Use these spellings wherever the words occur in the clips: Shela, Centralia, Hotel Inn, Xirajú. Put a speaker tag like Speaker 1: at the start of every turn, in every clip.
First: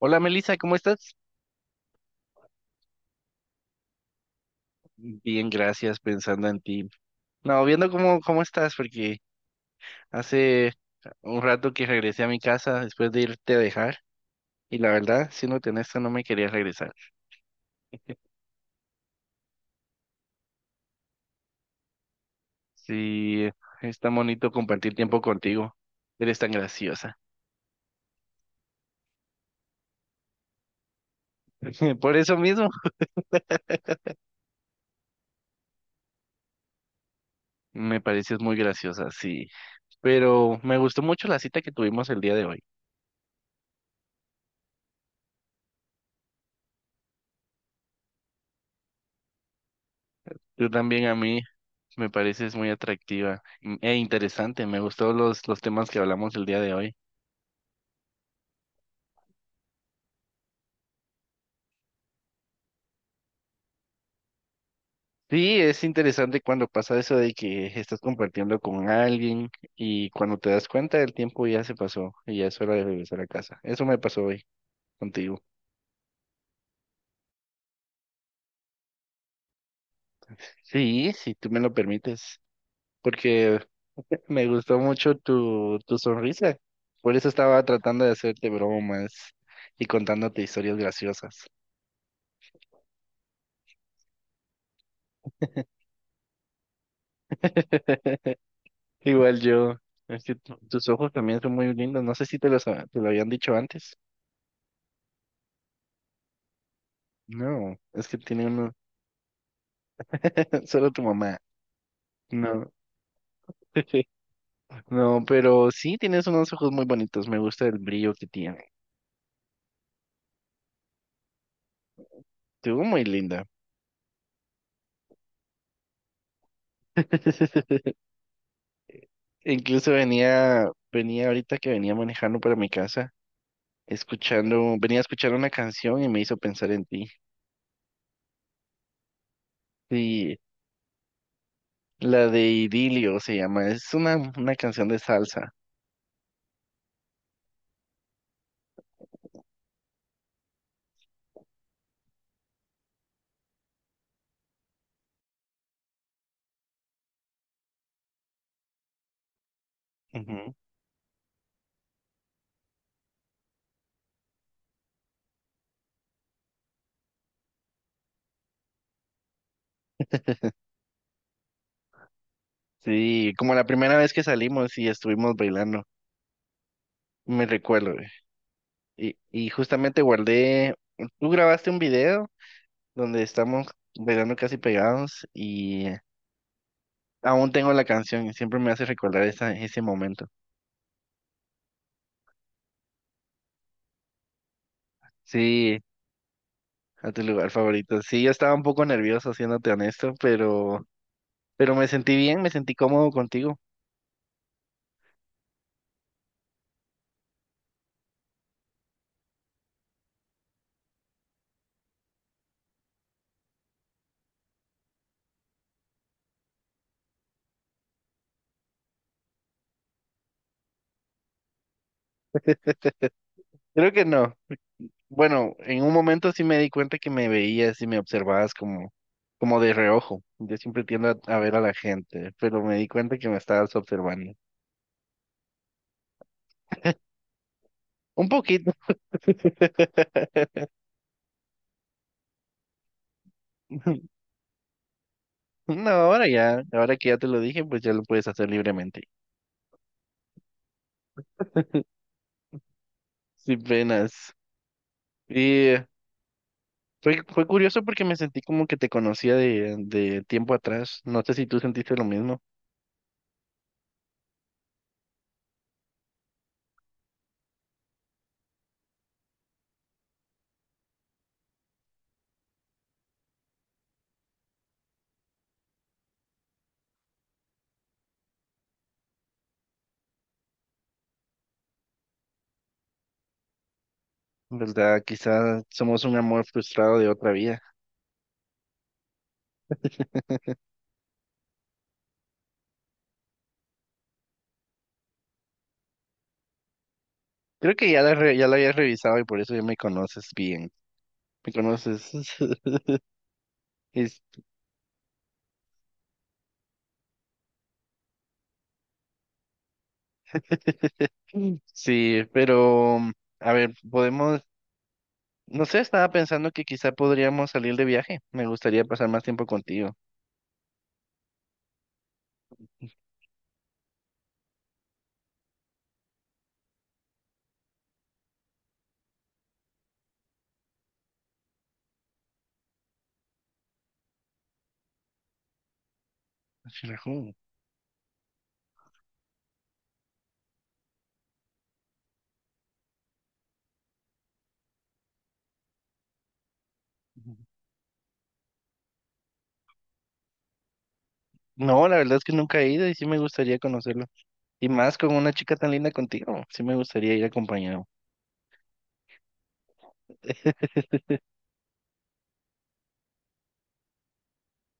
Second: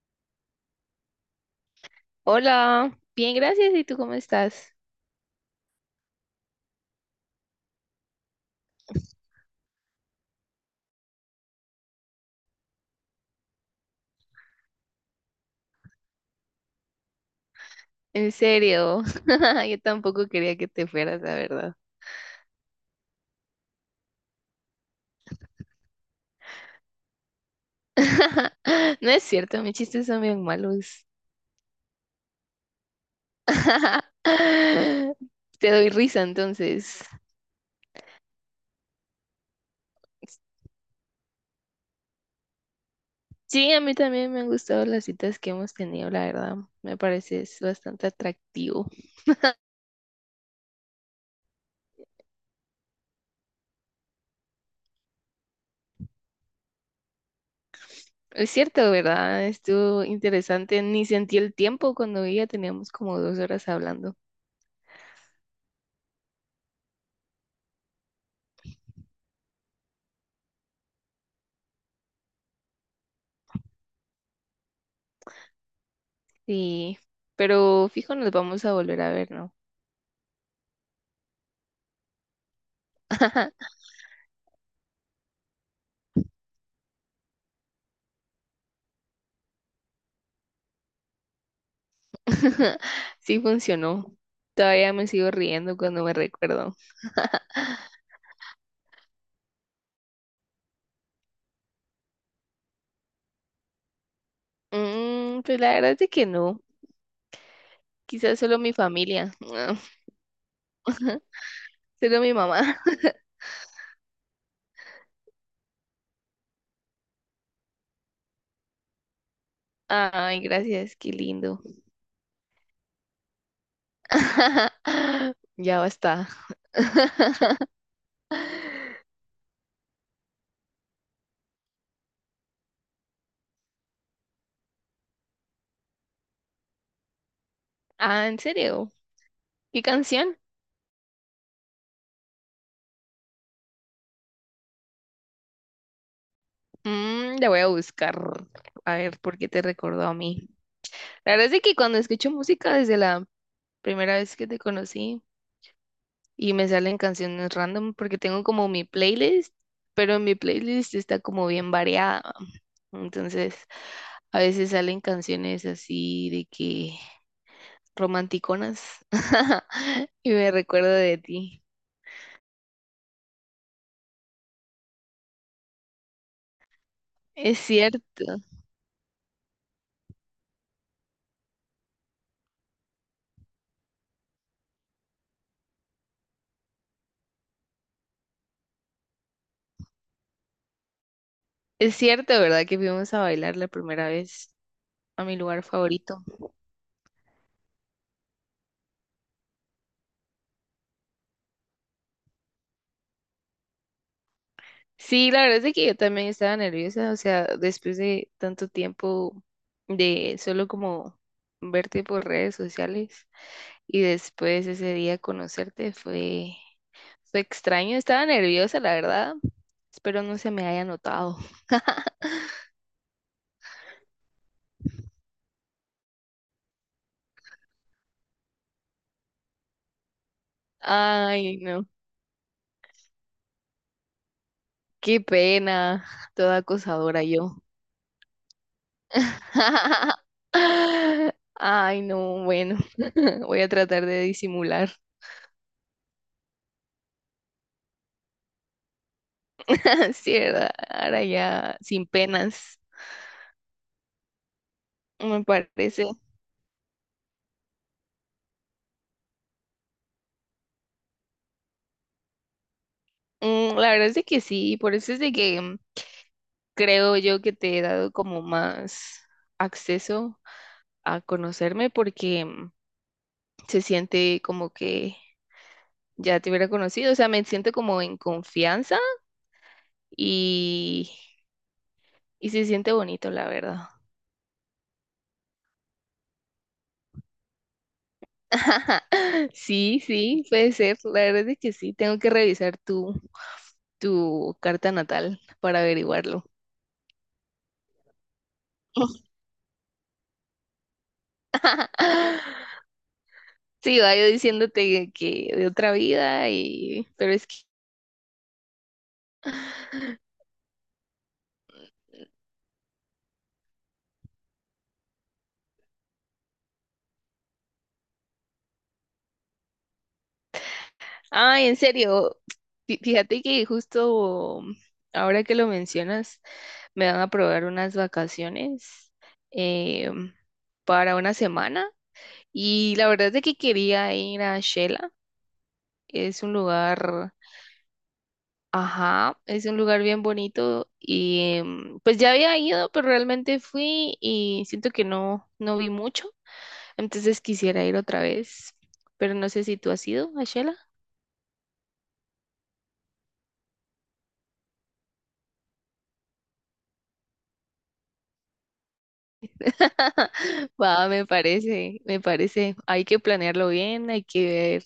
Speaker 1: Hola Melissa, ¿cómo estás?
Speaker 2: Hola, bien, gracias. ¿Y tú cómo estás?
Speaker 1: Bien, gracias, pensando en ti. No, viendo cómo estás, porque hace un rato que regresé a mi casa después de irte a dejar, y la verdad, siéndote honesto, no me quería regresar.
Speaker 2: En serio, yo tampoco quería que te fueras, la verdad.
Speaker 1: Sí, es tan bonito compartir tiempo contigo. Eres tan graciosa.
Speaker 2: No es cierto, mis chistes son bien malos.
Speaker 1: Por eso mismo,
Speaker 2: Te doy risa entonces.
Speaker 1: me pareces muy graciosa, sí. Pero me gustó mucho la cita que tuvimos el día de hoy.
Speaker 2: Sí, a mí también me han gustado las citas que hemos tenido, la verdad. Me parece es bastante atractivo.
Speaker 1: Tú también a mí me pareces muy atractiva e interesante. Me gustó los temas que hablamos el día de hoy.
Speaker 2: Es cierto, ¿verdad? Estuvo interesante. Ni sentí el tiempo cuando ya teníamos como 2 horas hablando.
Speaker 1: Sí, es interesante cuando pasa eso de que estás compartiendo con alguien y cuando te das cuenta el tiempo ya se pasó y ya es hora de regresar a casa. Eso me pasó hoy contigo.
Speaker 2: Sí, pero fijo, nos vamos a volver a ver, ¿no?
Speaker 1: Sí, si tú me lo permites, porque me gustó mucho tu sonrisa. Por eso estaba tratando de hacerte bromas y contándote historias graciosas.
Speaker 2: Sí funcionó. Todavía me sigo riendo cuando me recuerdo.
Speaker 1: Igual yo, es que tus ojos también son muy lindos. No sé si te los te lo habían dicho antes.
Speaker 2: Pues la verdad es que no.
Speaker 1: No, es que
Speaker 2: Quizás
Speaker 1: tiene
Speaker 2: solo
Speaker 1: uno,
Speaker 2: mi familia.
Speaker 1: solo tu mamá.
Speaker 2: Solo mi
Speaker 1: No.
Speaker 2: mamá.
Speaker 1: No, pero sí tienes unos ojos muy bonitos. Me gusta el brillo que tiene.
Speaker 2: Ay, gracias, qué lindo.
Speaker 1: Estuvo muy linda.
Speaker 2: Ya basta.
Speaker 1: Incluso venía ahorita que venía manejando para mi casa, escuchando, venía a escuchar una canción y me hizo pensar en ti.
Speaker 2: Ah, ¿en serio? ¿Qué canción?
Speaker 1: Sí, la de Idilio se llama. Es una canción de salsa.
Speaker 2: La voy a buscar. A ver, ¿por qué te recordó a mí? La verdad es que cuando escucho música desde la primera vez que te conocí, y me salen canciones random porque tengo como mi playlist, pero mi
Speaker 1: Ujú.
Speaker 2: playlist está como bien variada. Entonces, a veces salen canciones así de que romanticonas y me recuerdo de ti.
Speaker 1: Sí, como la primera vez que salimos y estuvimos bailando, me
Speaker 2: Es
Speaker 1: recuerdo.
Speaker 2: cierto,
Speaker 1: Y justamente guardé, tú grabaste un video donde estamos bailando casi pegados y aún tengo la canción y siempre me hace recordar ese momento.
Speaker 2: es cierto, ¿verdad? Que fuimos a bailar la primera vez a mi lugar
Speaker 1: Sí,
Speaker 2: favorito.
Speaker 1: a tu lugar favorito. Sí, yo estaba un poco nervioso, siéndote honesto, pero me sentí bien, me sentí cómodo contigo.
Speaker 2: Sí, la verdad es de que yo también estaba nerviosa, o sea, después de tanto tiempo de solo como verte por redes sociales y después ese día conocerte fue extraño, estaba nerviosa, la verdad. Espero no se me haya notado.
Speaker 1: Creo que no. Bueno, en un momento sí me di cuenta que me veías y me observabas como de reojo. Yo siempre tiendo a
Speaker 2: Ay,
Speaker 1: ver a la
Speaker 2: no,
Speaker 1: gente, pero me di cuenta que me estabas observando.
Speaker 2: qué pena, toda acosadora yo.
Speaker 1: Un poquito.
Speaker 2: Ay, no, bueno, voy a tratar de disimular.
Speaker 1: No, ahora que ya te lo dije, pues ya lo puedes hacer libremente,
Speaker 2: Sí, ¿verdad? Ahora ya sin penas.
Speaker 1: sin penas.
Speaker 2: Me
Speaker 1: Y
Speaker 2: parece.
Speaker 1: fue curioso porque me sentí como que te conocía de tiempo atrás. No sé si tú sentiste lo mismo,
Speaker 2: La verdad es de que sí, por eso es de que creo yo que te he dado como más acceso a conocerme porque se siente como que ya te hubiera conocido, o sea, me siento como en confianza y, y se siente bonito, la verdad.
Speaker 1: ¿verdad? Quizás somos un amor frustrado de otra vida.
Speaker 2: Sí, sí, puede ser, la verdad es que sí, tengo que revisar tu carta natal para averiguarlo.
Speaker 1: Creo que ya ya la habías revisado y por eso ya me conoces bien. Me conoces.
Speaker 2: Sí, va yo
Speaker 1: Es-
Speaker 2: diciéndote que de otra vida y pero es que
Speaker 1: Sí, pero a ver, podemos, no sé, estaba pensando que quizá podríamos salir de viaje. Me gustaría pasar más tiempo contigo.
Speaker 2: ay, en serio, fíjate que justo ahora que lo mencionas me van a aprobar unas vacaciones eh, para una semana y la verdad es de que quería ir a Shela, es un lugar,
Speaker 1: Xirajú.
Speaker 2: ajá, es un lugar bien bonito y pues ya había ido, pero realmente fui y siento que no vi mucho. Entonces quisiera ir otra vez, pero no sé si tú has ido a Shela.
Speaker 1: No, la verdad es que nunca he ido y sí me gustaría conocerlo. Y más con una chica tan linda contigo. Sí me gustaría ir acompañado.
Speaker 2: Va, me parece, me parece. Hay que planearlo bien, hay que ver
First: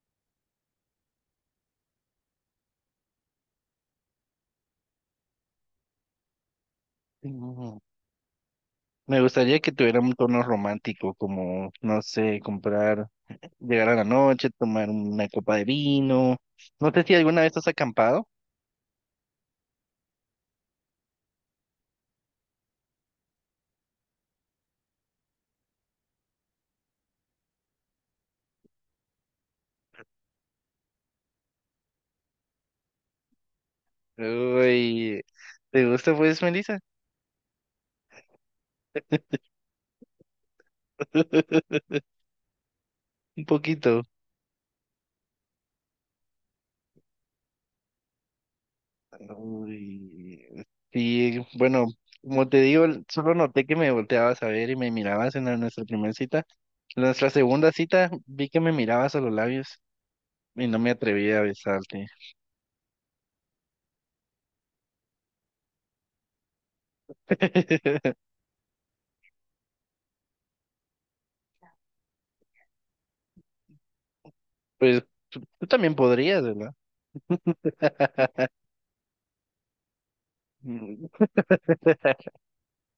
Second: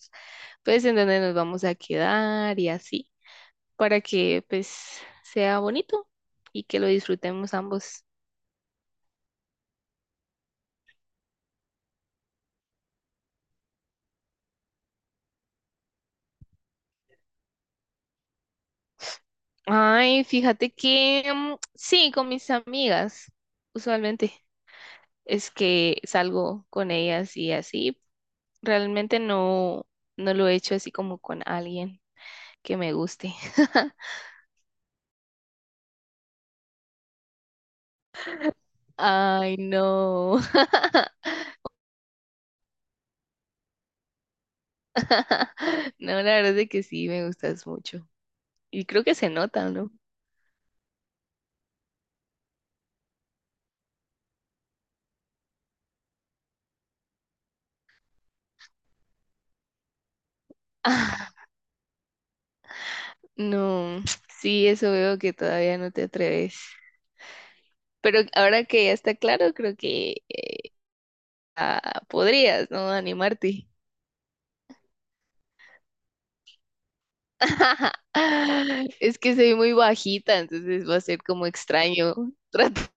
Speaker 2: pues en dónde nos vamos a quedar y así, para que pues sea bonito y que lo disfrutemos
Speaker 1: Mm.
Speaker 2: ambos.
Speaker 1: Me gustaría que tuviera un tono romántico, como, no sé, comprar, llegar a la noche, tomar una copa de vino. No sé si alguna vez has acampado.
Speaker 2: Ay, fíjate que sí, con mis amigas, usualmente es que salgo con ellas y así. Realmente no, no lo he hecho así como con alguien que me guste.
Speaker 1: Uy, ¿te gusta pues, Melissa?
Speaker 2: Ay, no.
Speaker 1: Un poquito.
Speaker 2: No, la verdad es de que sí, me gustas mucho. Y creo que se nota, ¿no?
Speaker 1: Uy, sí, bueno, como te digo, solo noté que me volteabas a ver y me mirabas en nuestra primera cita. En nuestra segunda cita vi que me mirabas a los labios y no me
Speaker 2: Ah,
Speaker 1: atreví a besarte.
Speaker 2: no, sí, eso veo que todavía no te atreves. Pero ahora que ya está claro, creo que podrías, ¿no? Animarte.
Speaker 1: Pues tú también podrías, ¿verdad?
Speaker 2: Es que soy muy bajita, entonces va a
Speaker 1: Mm,
Speaker 2: ser como extraño tratarte.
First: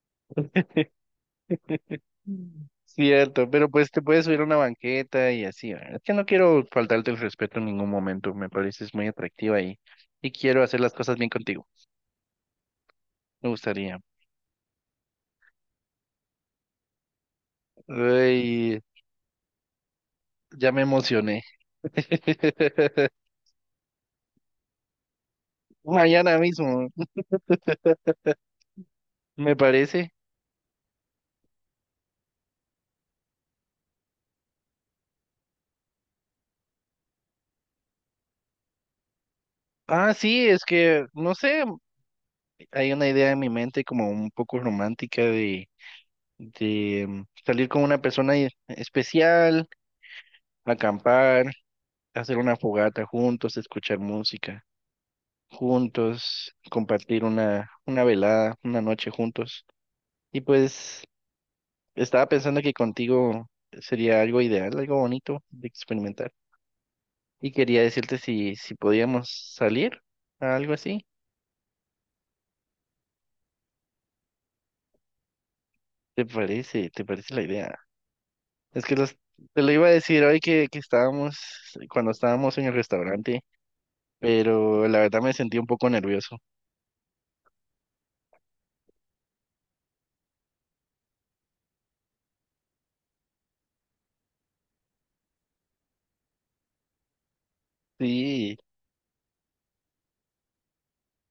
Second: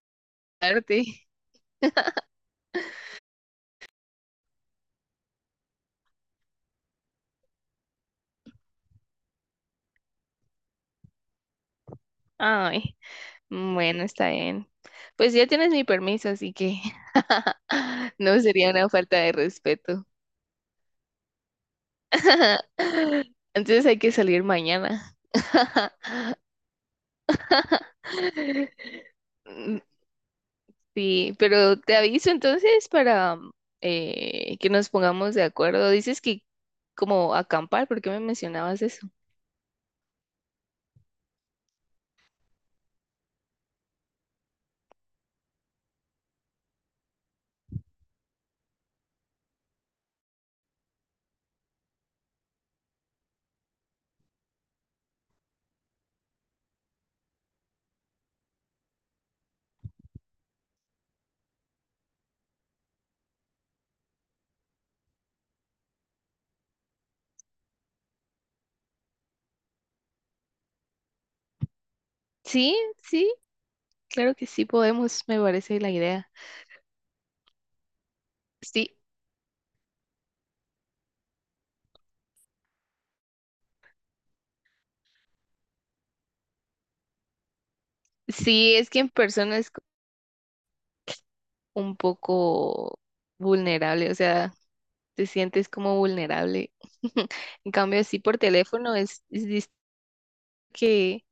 Speaker 1: Cierto, pero pues te puedes subir a una banqueta y así. ¿Verdad? Es que no quiero faltarte el respeto en ningún momento. Me pareces muy atractiva y quiero hacer las cosas bien contigo.
Speaker 2: Ay,
Speaker 1: Me gustaría.
Speaker 2: bueno, está bien. Pues ya tienes mi permiso, así que no sería
Speaker 1: Uy,
Speaker 2: una falta de respeto.
Speaker 1: ya me emocioné.
Speaker 2: Entonces hay que salir mañana.
Speaker 1: Mañana mismo, me
Speaker 2: Mm,
Speaker 1: parece.
Speaker 2: sí, pero te aviso entonces para que nos pongamos de acuerdo. Dices que como acampar, ¿por qué me mencionabas eso?
Speaker 1: Ah, sí, es que, no sé, hay una idea en mi mente como un poco romántica de salir con una persona especial, acampar, hacer una fogata juntos, escuchar música juntos, compartir una velada, una noche juntos. Y pues estaba pensando que contigo sería algo ideal, algo bonito de experimentar. Y quería decirte si podíamos salir a algo así.
Speaker 2: Sí, sí, claro que sí podemos, me parece la
Speaker 1: ¿Te
Speaker 2: idea.
Speaker 1: parece? ¿Te parece la idea? Es que
Speaker 2: Sí,
Speaker 1: los- te lo iba a decir hoy que estábamos, cuando estábamos en el restaurante, pero la verdad me sentí un poco nervioso.
Speaker 2: sí, es que en persona es un poco vulnerable, o sea, te sientes como vulnerable. En cambio, así por
Speaker 1: Sí,
Speaker 2: teléfono es. Dis- que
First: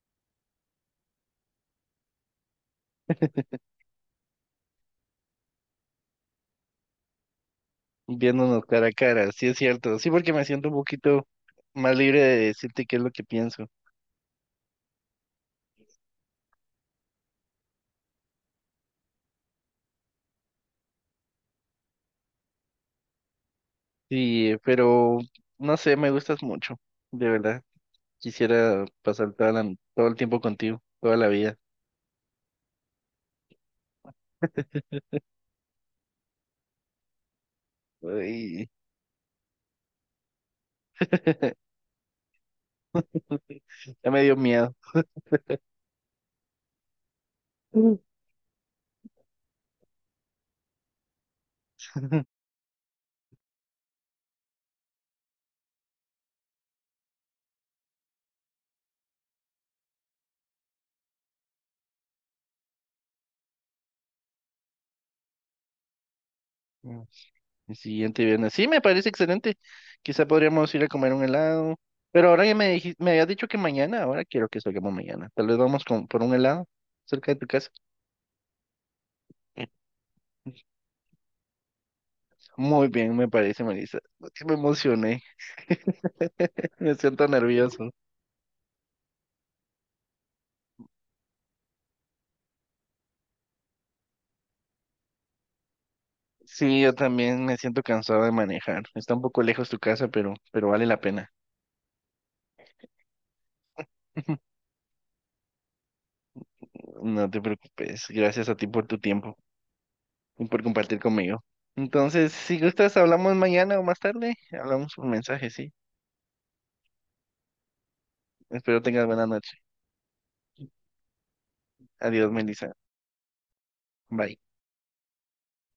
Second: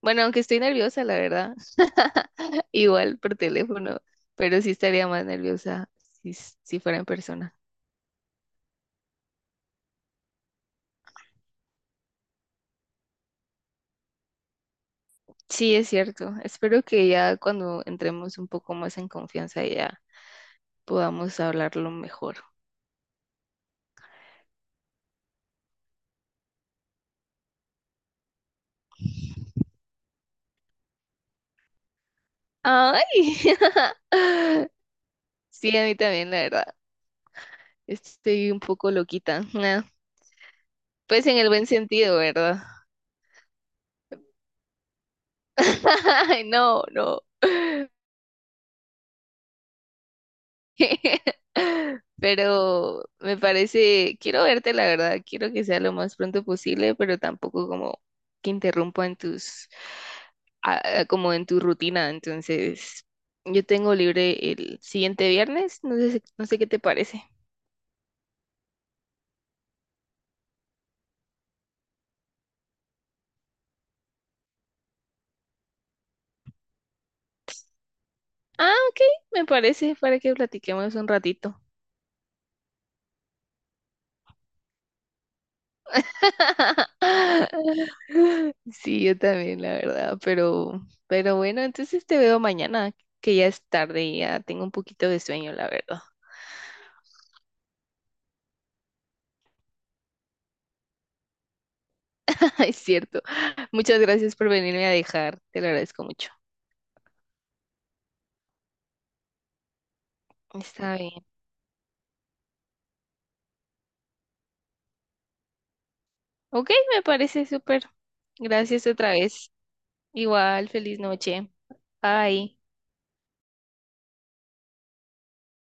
Speaker 2: Bueno, aunque estoy nerviosa, la verdad. Igual por teléfono, pero sí estaría más nerviosa si fuera en persona.
Speaker 1: viéndonos cara a cara, sí es cierto. Sí, porque me siento un poquito más libre de decirte qué es lo que pienso.
Speaker 2: Sí, es cierto. Espero que ya cuando entremos un poco más en confianza ya podamos hablarlo mejor.
Speaker 1: Sí, pero no sé, me gustas mucho, de verdad. Quisiera pasar todo el tiempo contigo, toda la vida.
Speaker 2: ¡Ay! Sí, a mí también, la verdad. Estoy un
Speaker 1: Ay,
Speaker 2: poco loquita. Nah, pues en el buen sentido, ¿verdad?
Speaker 1: ya me dio miedo.
Speaker 2: Ay, no, no.
Speaker 1: Mm. Ujú.
Speaker 2: Pero me parece, quiero verte, la verdad, quiero que sea lo más pronto posible, pero tampoco como que interrumpa en tus, como en tu rutina. Entonces, yo tengo libre el siguiente viernes, no sé, no sé qué te
Speaker 1: Mm,
Speaker 2: parece.
Speaker 1: El siguiente viernes. Sí, me parece excelente. Quizá podríamos ir a comer un helado. Pero ahora ya me habías dicho que mañana, ahora quiero que salgamos mañana. Tal vez por un helado cerca de tu casa.
Speaker 2: Ah, ok, me parece para que platiquemos un ratito.
Speaker 1: Muy bien, me parece, Melissa. Sí, me emocioné. Me siento nervioso.
Speaker 2: Sí, yo también, la verdad, pero bueno, entonces te veo mañana, que ya es tarde y ya tengo un poquito de sueño, la verdad.
Speaker 1: Sí, yo también me siento cansado de manejar. Está un poco lejos tu casa, pero vale la pena.
Speaker 2: Es cierto. Muchas gracias por venirme a dejar. Te lo agradezco mucho.
Speaker 1: No te preocupes. Gracias a ti por tu tiempo y por
Speaker 2: Está
Speaker 1: compartir
Speaker 2: bien.
Speaker 1: conmigo. Entonces, si gustas, hablamos mañana o más tarde. Hablamos por mensaje, sí.
Speaker 2: Ok, me parece súper.
Speaker 1: Espero
Speaker 2: Gracias
Speaker 1: tengas
Speaker 2: otra
Speaker 1: buena
Speaker 2: vez.
Speaker 1: noche.
Speaker 2: Igual, feliz noche.
Speaker 1: Adiós,
Speaker 2: Bye.
Speaker 1: Melissa. Bye.